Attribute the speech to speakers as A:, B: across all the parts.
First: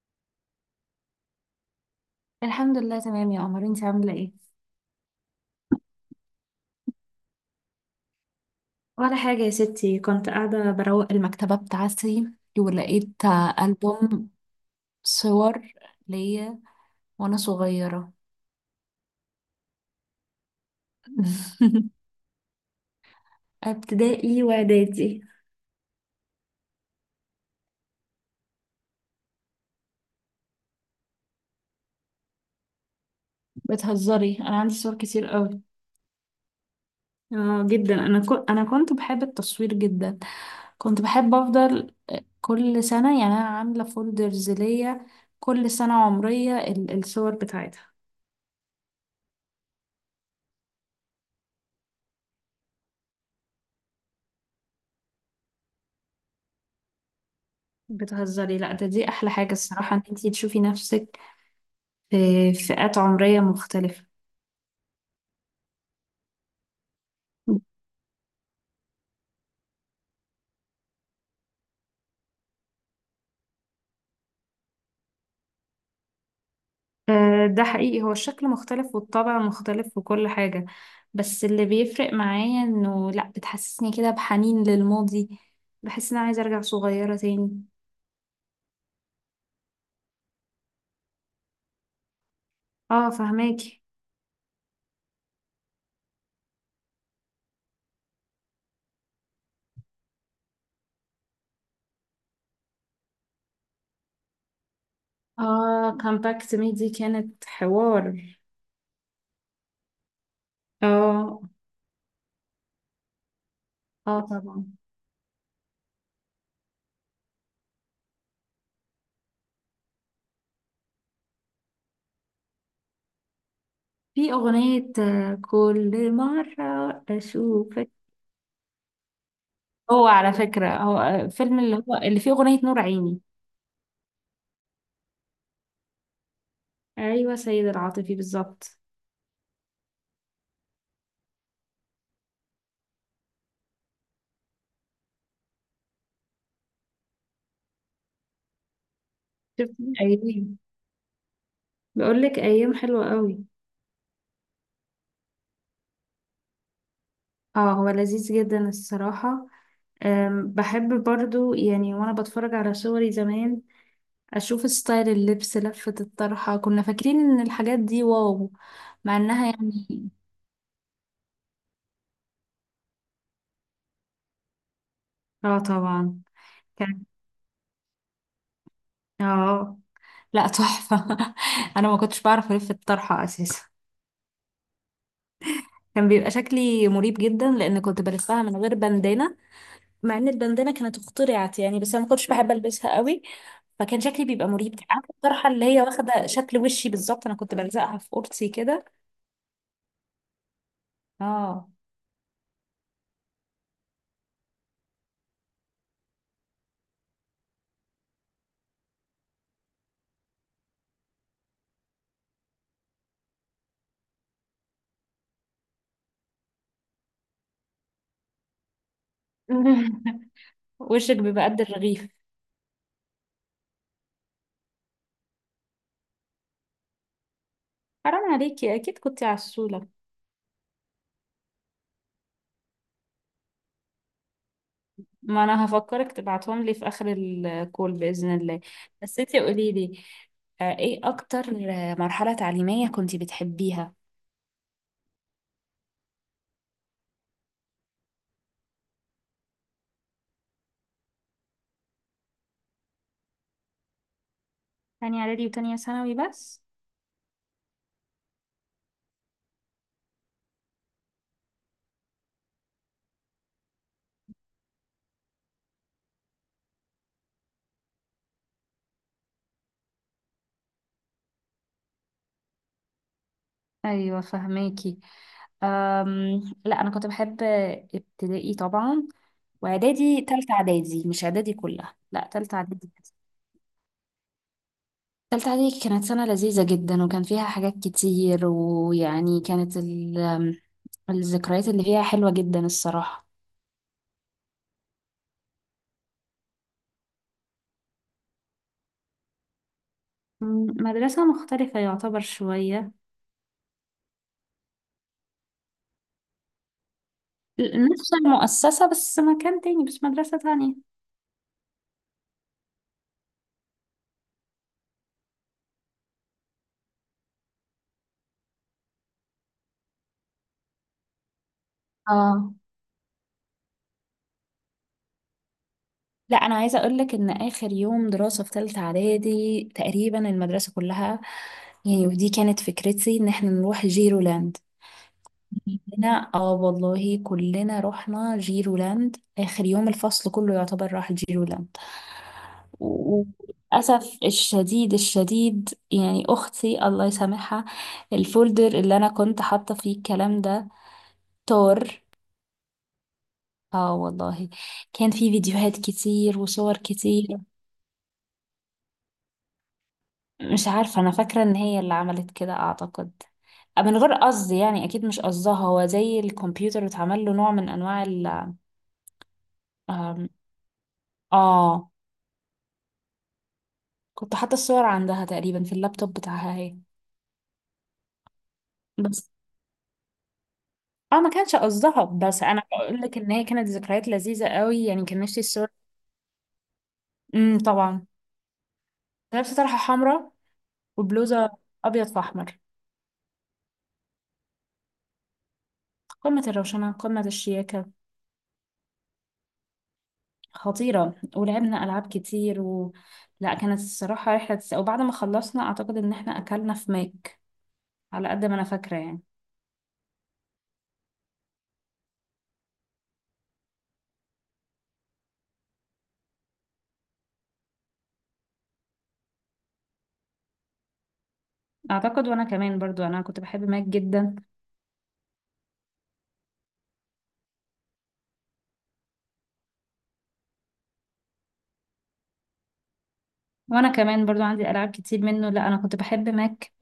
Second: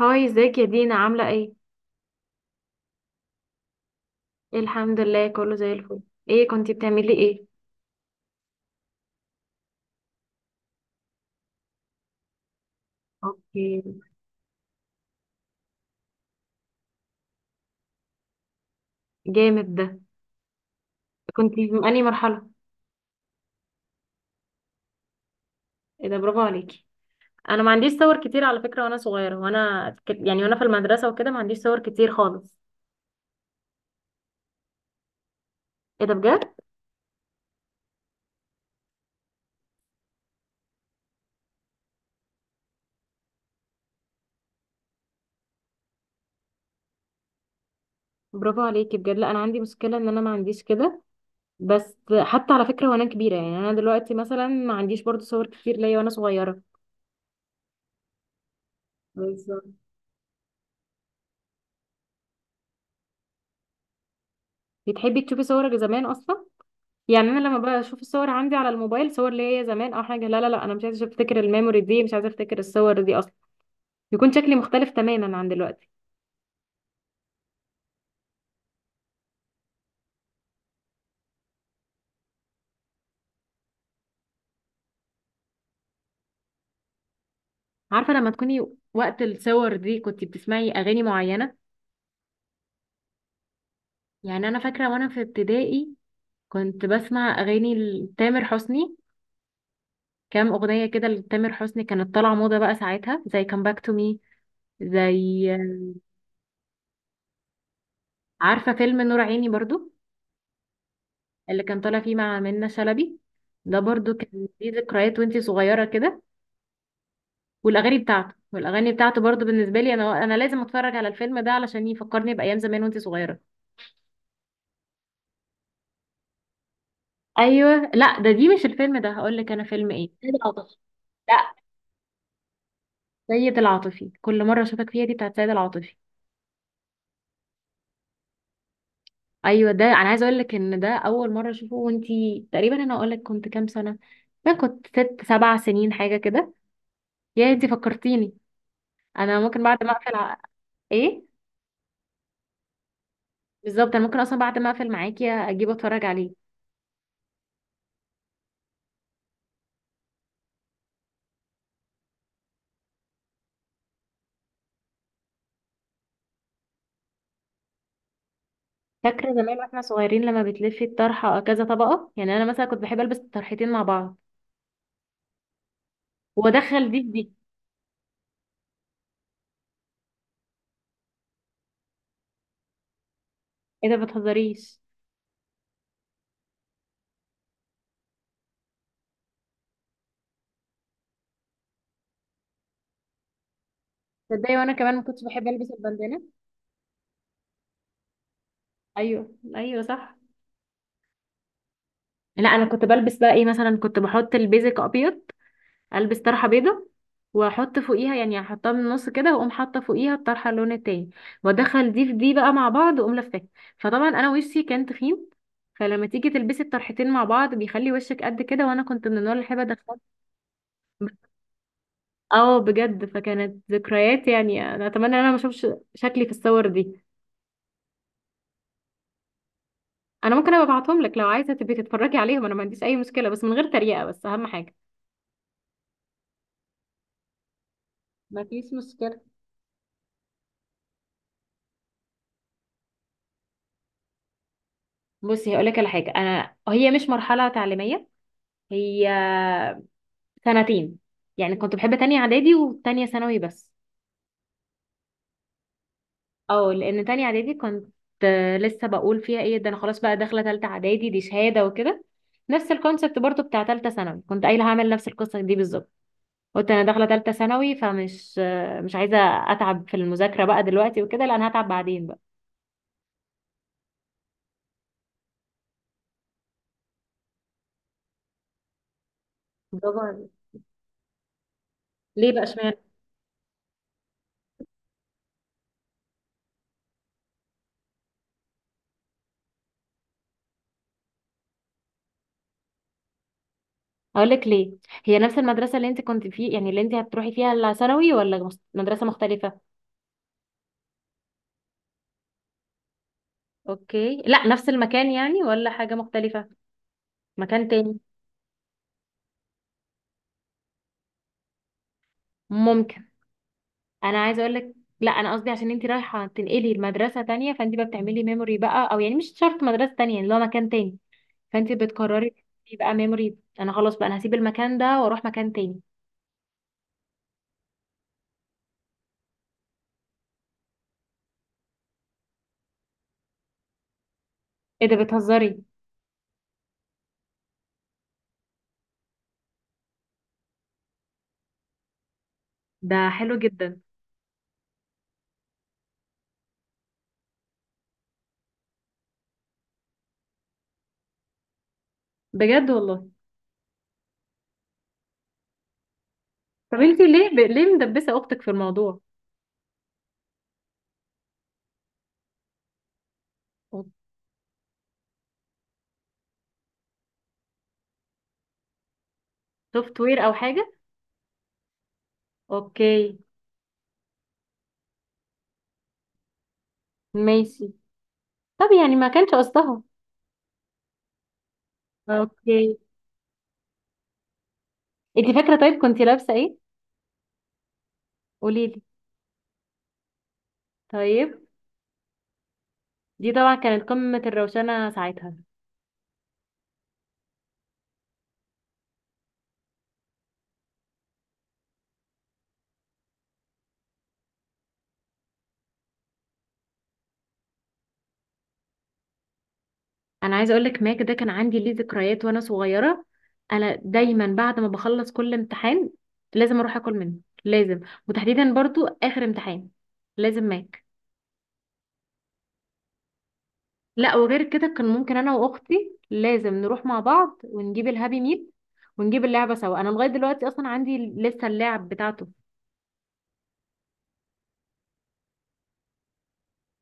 A: هاي، ازيك يا دينا؟ عاملة ايه؟
B: الحمد لله تمام يا قمر، انت عامله ايه؟
A: الحمد لله كله زي الفل. ايه كنتي بتعملي ايه؟
B: ولا حاجه يا ستي، كنت قاعده بروق المكتبه بتاعتي ولقيت
A: اوكي.
B: ألبوم صور ليا وانا صغيره.
A: جامد ده. كنتي في انهي مرحلة؟
B: ابتدائي واعدادي.
A: ايه ده، برافو عليكي. انا ما عنديش صور كتير على فكرة وانا صغيرة وانا وانا في المدرسة وكده ما عنديش صور كتير خالص.
B: بتهزري؟ انا عندي صور كتير قوي.
A: ايه ده بجد؟
B: اه جدا، انا كنت بحب التصوير جدا. كنت بحب افضل كل سنه، يعني انا عامله فولدرز ليا كل سنه عمريه الصور بتاعتها.
A: برافو عليكي بجد. لا انا عندي مشكلة ان انا ما عنديش كده. بس حتى على فكرة وانا كبيرة، يعني انا دلوقتي مثلا ما عنديش برضو صور كتير ليا وانا صغيرة.
B: بتهزري؟ لا، ده دي احلى حاجه
A: بالظبط.
B: الصراحه، ان انتي تشوفي نفسك في فئات عمرية مختلفة.
A: بتحبي تشوفي صورك زمان اصلا؟ يعني انا لما بشوف الصور عندي على الموبايل صور ليا زمان او حاجه، لا لا لا انا مش عايزه افتكر الميموري دي، مش عايزه افتكر الصور دي اصلا. يكون شكلي مختلف تماما عن دلوقتي.
B: ده حقيقي، هو الشكل مختلف والطبع مختلف وكل حاجة. بس اللي بيفرق معايا انه لا، بتحسسني كده بحنين للماضي، بحس ان انا عايزة ارجع صغيرة تاني.
A: عارفه لما تكوني وقت الصور دي كنت بتسمعي اغاني معينه؟
B: اه فهماكي.
A: يعني انا فاكره وانا في ابتدائي كنت بسمع اغاني لتامر حسني. كام اغنيه كده لتامر حسني كانت طالعه موضه بقى ساعتها، زي كام باك تو مي، زي،
B: اه، كامباكت مي دي كانت حوار.
A: عارفه فيلم نور عيني برضو،
B: اه.
A: اللي كان طالع فيه مع منة شلبي؟ ده برضو
B: اه
A: كان
B: طبعا.
A: ليه ذكريات وانتي صغيره كده. والاغاني بتاعته، والاغاني بتاعته برضو بالنسبه لي انا، انا لازم اتفرج على الفيلم ده علشان يفكرني بايام زمان وانت صغيره.
B: في اغنية كل مرة
A: ايوه
B: اشوفك.
A: لا ده دي مش الفيلم ده، هقول لك انا فيلم
B: هو
A: ايه،
B: على
A: سيد
B: فكرة
A: العاطفي.
B: هو
A: لا،
B: فيلم اللي هو اللي فيه اغنية نور عيني.
A: سيد العاطفي، كل مره اشوفك فيها دي بتاعت سيد العاطفي.
B: ايوه، سيد العاطفي بالظبط.
A: ايوه، ده انا عايزه اقول لك ان ده اول مره اشوفه وانت، تقريبا انا اقول لك كنت كام سنه، ما كنت ست سبع سنين حاجه كده. يا انت فكرتيني، انا ممكن
B: شفت
A: بعد ما اقفل
B: ايام؟
A: ايه
B: بقول لك ايام حلوه قوي.
A: بالظبط، انا ممكن اصلا بعد ما اقفل معاكي اجيب اتفرج عليه.
B: اه، هو لذيذ جدا الصراحه. بحب برضو يعني وانا بتفرج على صوري زمان اشوف ستايل اللبس، لفه الطرحه. كنا فاكرين ان الحاجات دي واو. مع
A: فاكرة
B: انها
A: زمان واحنا
B: يعني،
A: صغيرين لما بتلفي الطرحة كذا طبقة؟ يعني انا مثلا كنت بحب البس الطرحتين مع بعض
B: اه طبعا.
A: وادخل دي
B: كان،
A: في دي.
B: اه، لا تحفه. انا ما كنتش بعرف الف الطرحه اساسا.
A: ايه ده، بتهزريش!
B: كان بيبقى شكلي مريب جدا لان كنت بلفها من غير بندانه، مع ان البندانه كانت اخترعت يعني، بس انا ما كنتش بحب البسها قوي. فكان شكلي بيبقى
A: تصدقي وانا
B: مريب.
A: كمان ما
B: عارفه
A: كنتش بحب
B: الطرحه اللي
A: البس
B: هي
A: البندانة.
B: واخده شكل وشي بالظبط؟ انا كنت بلزقها في قرصي كده.
A: ايوه ايوه صح.
B: اه.
A: لا انا كنت بلبس بقى ايه، مثلا كنت بحط البيزك ابيض، البس طرحة بيضة واحط فوقيها، يعني احطها من النص كده واقوم حاطه فوقيها الطرحه اللون التاني، وادخل دي في دي بقى مع بعض واقوم لفاها. فطبعا انا وشي كان تخين، فلما تيجي تلبسي الطرحتين مع بعض بيخلي وشك قد كده، وانا كنت من النوع اللي بحب ادخل.
B: وشك بيبقى قد الرغيف.
A: اه بجد، فكانت ذكريات. يعني انا اتمنى ان انا ما اشوفش شكلي في الصور دي.
B: حرام عليكي، اكيد كنتي عسوله.
A: انا ممكن ابقى ابعتهم لك لو عايزه تبقي تتفرجي عليهم، انا ما عنديش اي مشكله، بس من غير تريقه، بس اهم حاجه.
B: ما انا هفكرك تبعتهم لي في اخر الكول باذن
A: ما
B: الله.
A: فيش
B: بس
A: مشكلة.
B: انتي قولي لي، ايه اكتر مرحله تعليميه كنتي بتحبيها؟
A: بصي هقول لك على حاجه، انا هي مش مرحله تعليميه، هي سنتين، يعني كنت بحب تانية اعدادي وتانية ثانوي بس.
B: تانية اعدادي وتانية ثانوي بس؟
A: اه، لان تانية اعدادي كنت، لسه بقول فيها ايه، ده انا خلاص بقى داخله تالتة اعدادي دي شهاده وكده. نفس الكونسبت برضو بتاع تالتة ثانوي كنت قايله هعمل نفس القصه دي بالظبط. قلت انا داخله ثالثه ثانوي فمش، مش عايزه اتعب في المذاكره بقى دلوقتي وكده، لا انا هتعب بعدين بقى.
B: ايوه فهماكي. لا انا كنت بحب ابتدائي طبعا،
A: برافو
B: واعدادي.
A: عليك.
B: تالتة اعدادي، مش اعدادي كلها، لا
A: ليه بقى؟
B: تالتة
A: اشمعنى؟
B: اعدادي بس. تالتة اعدادي كانت سنة لذيذة جدا، وكان فيها حاجات كتير، ويعني كانت الذكريات اللي فيها حلوة جدا الصراحة.
A: اقول لك ليه. هي نفس المدرسه اللي انت كنت فيه، يعني اللي انت هتروحي فيها الثانوي، ولا مدرسه مختلفه؟
B: مدرسة مختلفة يعتبر شوية.
A: اوكي. لا نفس المكان يعني، ولا حاجة مختلفة، مكان تاني؟
B: نفس المؤسسة، بس مكان تاني، بس مدرسة تانية.
A: ممكن. انا عايزه اقول لك، لا انا قصدي عشان انت رايحه تنقلي لمدرسه تانية، فانت بقى بتعملي ميموري بقى، او يعني مش شرط مدرسه تانية، يعني لو مكان تاني، فانت بتقرري
B: اه.
A: بقى ميموري، انا خلاص بقى انا هسيب المكان ده واروح مكان تاني.
B: لا انا عايزه اقول لك ان اخر يوم دراسه في ثالثه اعدادي تقريبا المدرسه كلها، يعني ودي كانت فكرتي، ان احنا نروح جيرولاند.
A: ايه ده، بتهزري!
B: هنا اه والله، كلنا رحنا جيرولاند اخر يوم، الفصل كله يعتبر راح جيرولاند.
A: ده حلو جدا.
B: وللاسف الشديد الشديد، يعني اختي الله يسامحها، الفولدر اللي انا كنت حاطه فيه الكلام ده طار.
A: بجد والله؟
B: اه والله، كان في فيديوهات كتير وصور
A: طب انتي ليه
B: كتير.
A: ليه مدبسه اختك في الموضوع؟
B: مش عارفة، أنا فاكرة إن هي اللي عملت كده أعتقد، من غير قصد يعني، أكيد مش قصدها، هو زي الكمبيوتر اتعمل له نوع من أنواع ال...
A: سوفت وير
B: آم،
A: او حاجه.
B: آه.
A: اوكي،
B: كنت حاطة الصور عندها تقريبا في اللابتوب بتاعها هي.
A: ماشي. طب يعني ما كانش
B: بس
A: قصدها.
B: آه، ما كانش قصدها. بس أنا
A: اوكي.
B: بقول لك إن هي كانت ذكريات لذيذة قوي، يعني كان
A: انتي
B: نفسي
A: فاكره
B: الصور.
A: طيب كنتي لابسه ايه؟
B: طبعا،
A: قولي لي.
B: لابسة طرحة حمراء
A: طيب.
B: وبلوزة أبيض في أحمر.
A: دي طبعا كانت قمه الروشنه ساعتها.
B: قمة الروشنة، قمة الشياكة، خطيرة. ولعبنا ألعاب كتير لا كانت الصراحة رحلة وبعد ما خلصنا أعتقد إن احنا أكلنا في ماك، على قد ما أنا فاكرة يعني.
A: انا عايزه اقول لك، ماك ده كان عندي ليه ذكريات وانا صغيره. انا دايما بعد ما بخلص كل امتحان لازم اروح اكل منه، لازم، وتحديدا برضو اخر امتحان لازم ماك.
B: أعتقد، وأنا كمان برضو، أنا كنت بحب ماك
A: لا
B: جدا.
A: وغير كده كان ممكن انا واختي لازم نروح مع بعض ونجيب الهابي ميل، ونجيب اللعبه سوا. انا لغايه دلوقتي اصلا عندي لسه اللعب بتاعته.
B: وأنا كمان برضو عندي ألعاب كتير منه. لا أنا كنت بحب ماك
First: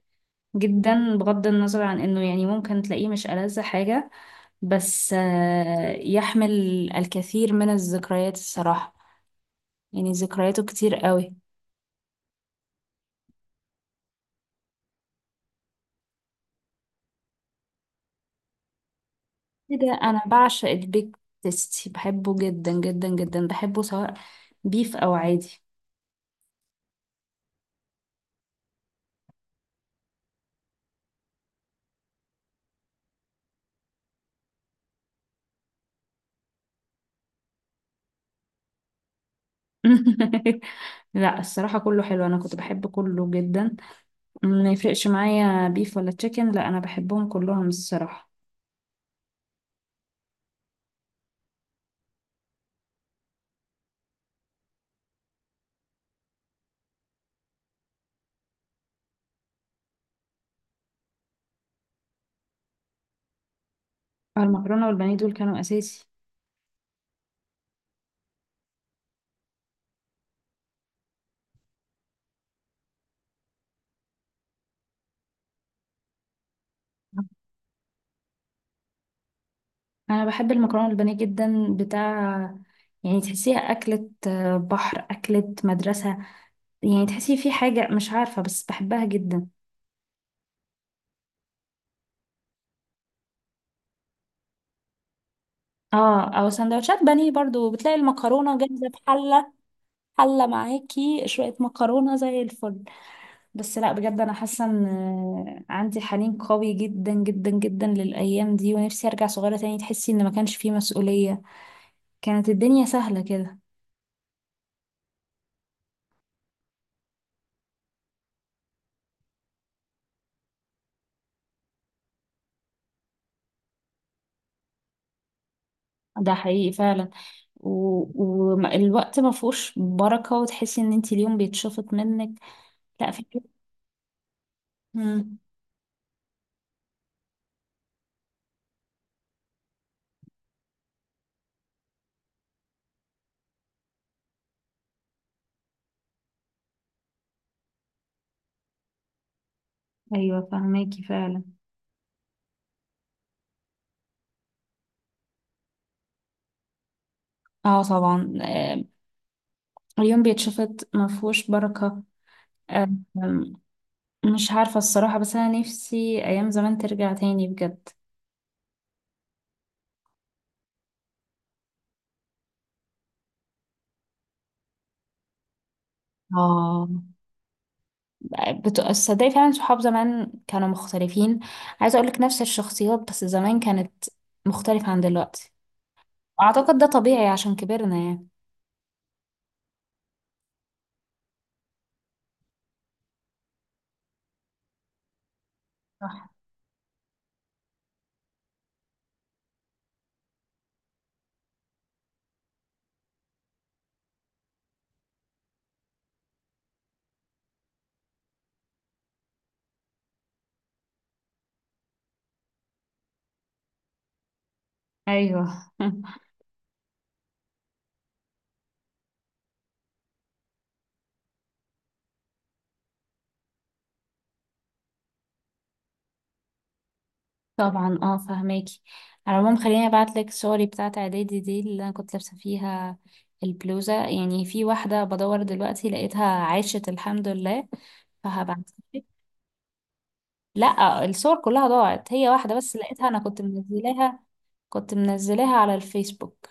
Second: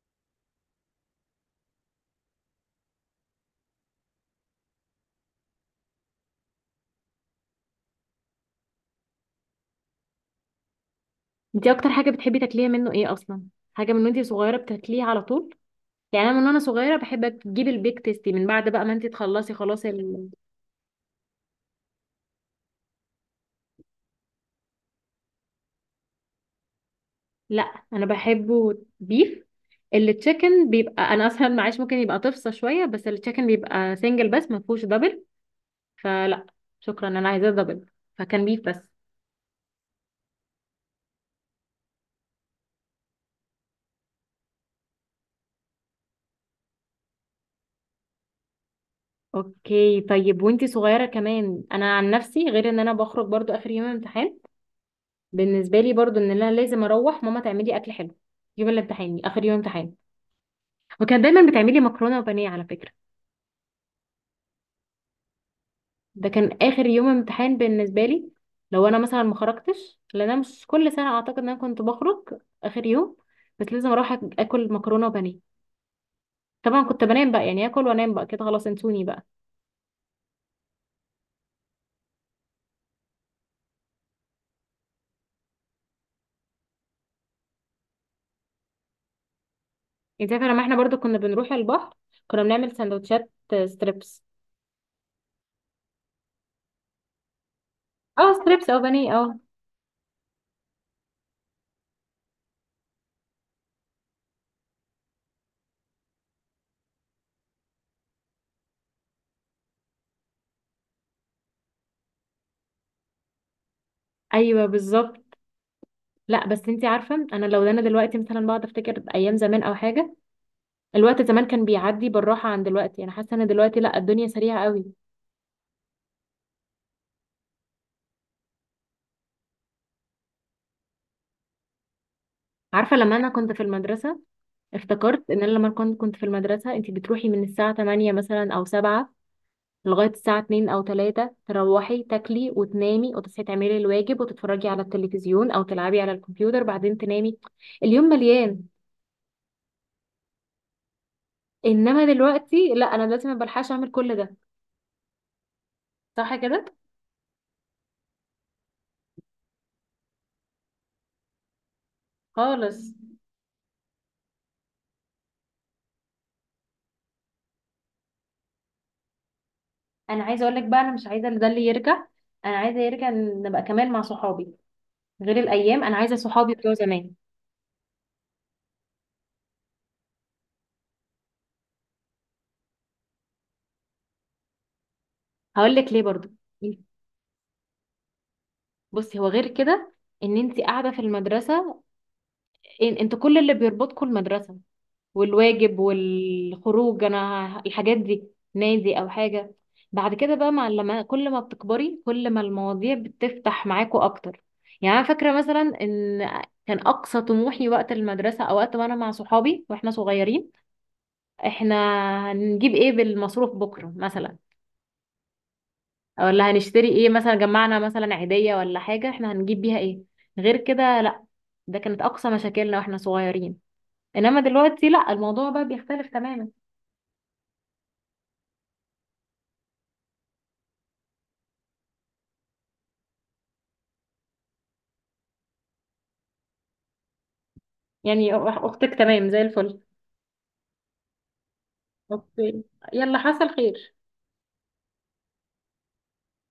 B: جدا، بغض النظر عن إنه يعني ممكن تلاقيه مش ألذ حاجة، بس يحمل الكثير من الذكريات الصراحة، يعني ذكرياته كتير قوي.
A: انتي اكتر حاجه بتحبي تاكليها منه ايه اصلا؟ حاجه من وانتي صغيره بتاكليها على طول. يعني انا من وانا صغيره بحب اجيب البيك تيستي، من بعد بقى ما انتي تخلصي خلاص
B: كده؟ انا بعشق البيك تيستي، بحبه جدا جدا جدا، بحبه سواء بيف او عادي.
A: لا انا بحبه بيف. التشيكن بيبقى انا اصلا معيش، ممكن يبقى تفصى شويه، بس التشيكن بيبقى سنجل بس ما فيهوش دبل، فلا شكرا، انا عايزاه دبل، فكان بيف بس.
B: لا الصراحة كله حلو، انا كنت بحب كله جدا. ما يفرقش معايا بيف ولا تشيكن، لا انا بحبهم كلهم الصراحة.
A: اوكي. طيب وانتي صغيرة كمان، انا عن نفسي غير ان انا بخرج برضو اخر يوم امتحان، بالنسبة لي برضو ان انا لازم اروح ماما تعملي اكل حلو يوم الامتحان، اخر يوم امتحان. وكان دايما بتعملي مكرونة وبانيه على فكرة.
B: المكرونة والبانيه دول كانوا اساسي.
A: ده كان اخر يوم امتحان بالنسبة لي، لو انا مثلا ما خرجتش، لان انا مش كل سنة اعتقد ان انا كنت بخرج اخر يوم، بس لازم اروح اكل مكرونة وبانيه. طبعا كنت بنام بقى، يعني اكل وانام بقى كده خلاص انسوني بقى.
B: انا بحب المكرونة والبانيه جدا بتاع، يعني تحسيها أكلة بحر، أكلة مدرسة، يعني تحسي في حاجة مش عارفة، بس بحبها جدا.
A: انت عارفة لما احنا برضو كنا بنروح البحر، كنا بنعمل سندوتشات ستريبس.
B: اه، او سندوتشات بانيه برضو، بتلاقي
A: اه
B: المكرونة
A: ستريبس او
B: جاهزة في
A: بانيه، اه.
B: حلة، حلة معاكي شوية مكرونة زي الفل. بس لا بجد، أنا حاسة إن عندي حنين قوي جدا جدا جدا للأيام دي، ونفسي أرجع صغيرة تاني. تحسي إن ما كانش فيه مسؤولية، كانت الدنيا سهلة كده.
A: ايوه بالظبط. لا بس انتي عارفه انا، لو ده انا دلوقتي مثلا بقعد افتكر ايام زمان او حاجه، الوقت زمان كان بيعدي بالراحه عن دلوقتي. انا حاسه ان دلوقتي لا، الدنيا سريعه قوي.
B: ده حقيقي فعلا، والوقت ما فيهوش بركة، وتحسي إن انتي اليوم بيتشفط منك.
A: عارفه
B: لا
A: لما
B: في.
A: انا كنت في المدرسه، افتكرت
B: مم.
A: ان انا لما كنت في المدرسه، انتي بتروحي من الساعه 8 مثلا او 7 لغايه الساعه 2 او 3، تروحي تاكلي وتنامي وتصحي تعملي الواجب وتتفرجي على التلفزيون او تلعبي على الكمبيوتر بعدين تنامي. اليوم مليان.
B: أيوة فهماكي فعلا.
A: انما دلوقتي لا، انا دلوقتي ما بلحقش اعمل كل ده، صح كده؟
B: اه طبعا، اليوم بيتشفط، ما فيهوش بركة. آه،
A: خالص.
B: مش عارفة الصراحة، بس أنا نفسي أيام زمان ترجع تاني بجد.
A: انا عايزه اقول لك بقى، انا مش عايزه ده اللي يرجع، انا عايزه يرجع نبقى كمان مع صحابي، غير الايام انا عايزه صحابي بتوع
B: اه،
A: زمان.
B: تصدقي فعلا صحاب زمان كانوا مختلفين. عايزة أقولك، نفس الشخصيات بس زمان كانت مختلفة عن دلوقتي.
A: هقول لك ليه برضو.
B: أعتقد ده طبيعي عشان كبرنا يعني.
A: بصي، هو غير كده ان انت قاعده في المدرسه، إن انت كل اللي بيربطكم المدرسه والواجب
B: صح.
A: والخروج، انا الحاجات دي، نادي او حاجه. بعد كده بقى، مع لما كل ما بتكبري كل ما المواضيع بتفتح معاكوا اكتر. يعني انا فاكره مثلا ان كان اقصى طموحي وقت المدرسه، او وقت ما انا مع صحابي واحنا صغيرين، احنا هنجيب ايه بالمصروف بكره مثلا؟
B: أيوه.
A: أو ولا هنشتري ايه؟ مثلا جمعنا مثلا عيدية ولا حاجة، احنا هنجيب بيها ايه؟ غير كده لا. ده كانت اقصى مشاكلنا واحنا صغيرين، انما دلوقتي لا، الموضوع بقى بيختلف تماما.
B: طبعا، اه فهماكي. على العموم خليني أبعتلك صوري بتاعة إعدادي دي اللي أنا كنت لابسة فيها البلوزة، يعني في واحدة بدور دلوقتي لقيتها، عاشت الحمد لله.
A: يعني
B: فهبعت.
A: اختك تمام زي الفل.
B: لا الصور كلها ضاعت، هي واحدة
A: اوكي.
B: بس لقيتها،
A: يلا،
B: أنا كنت
A: حصل خير.
B: منزلاها. كنت منزلاها على الفيسبوك.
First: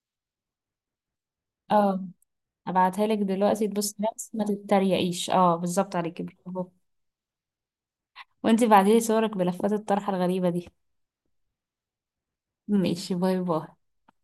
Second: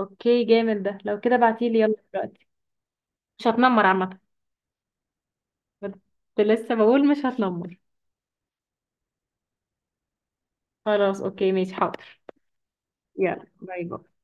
A: اوكي جامد ده، لو كده بعتيلي يلا
B: اه،
A: دلوقتي.
B: ابعتها لك
A: مش
B: دلوقتي،
A: هتنمر
B: تبص
A: عامة،
B: بس ما تتريقيش. اه بالظبط
A: كنت
B: عليكي برافو.
A: لسه بقول مش هتنمر.
B: وانتي بعتيلي صورك بلفات الطرحة الغريبة دي.
A: خلاص اوكي، ماشي حاضر.
B: ماشي، باي
A: يلا،
B: باي.
A: باي باي.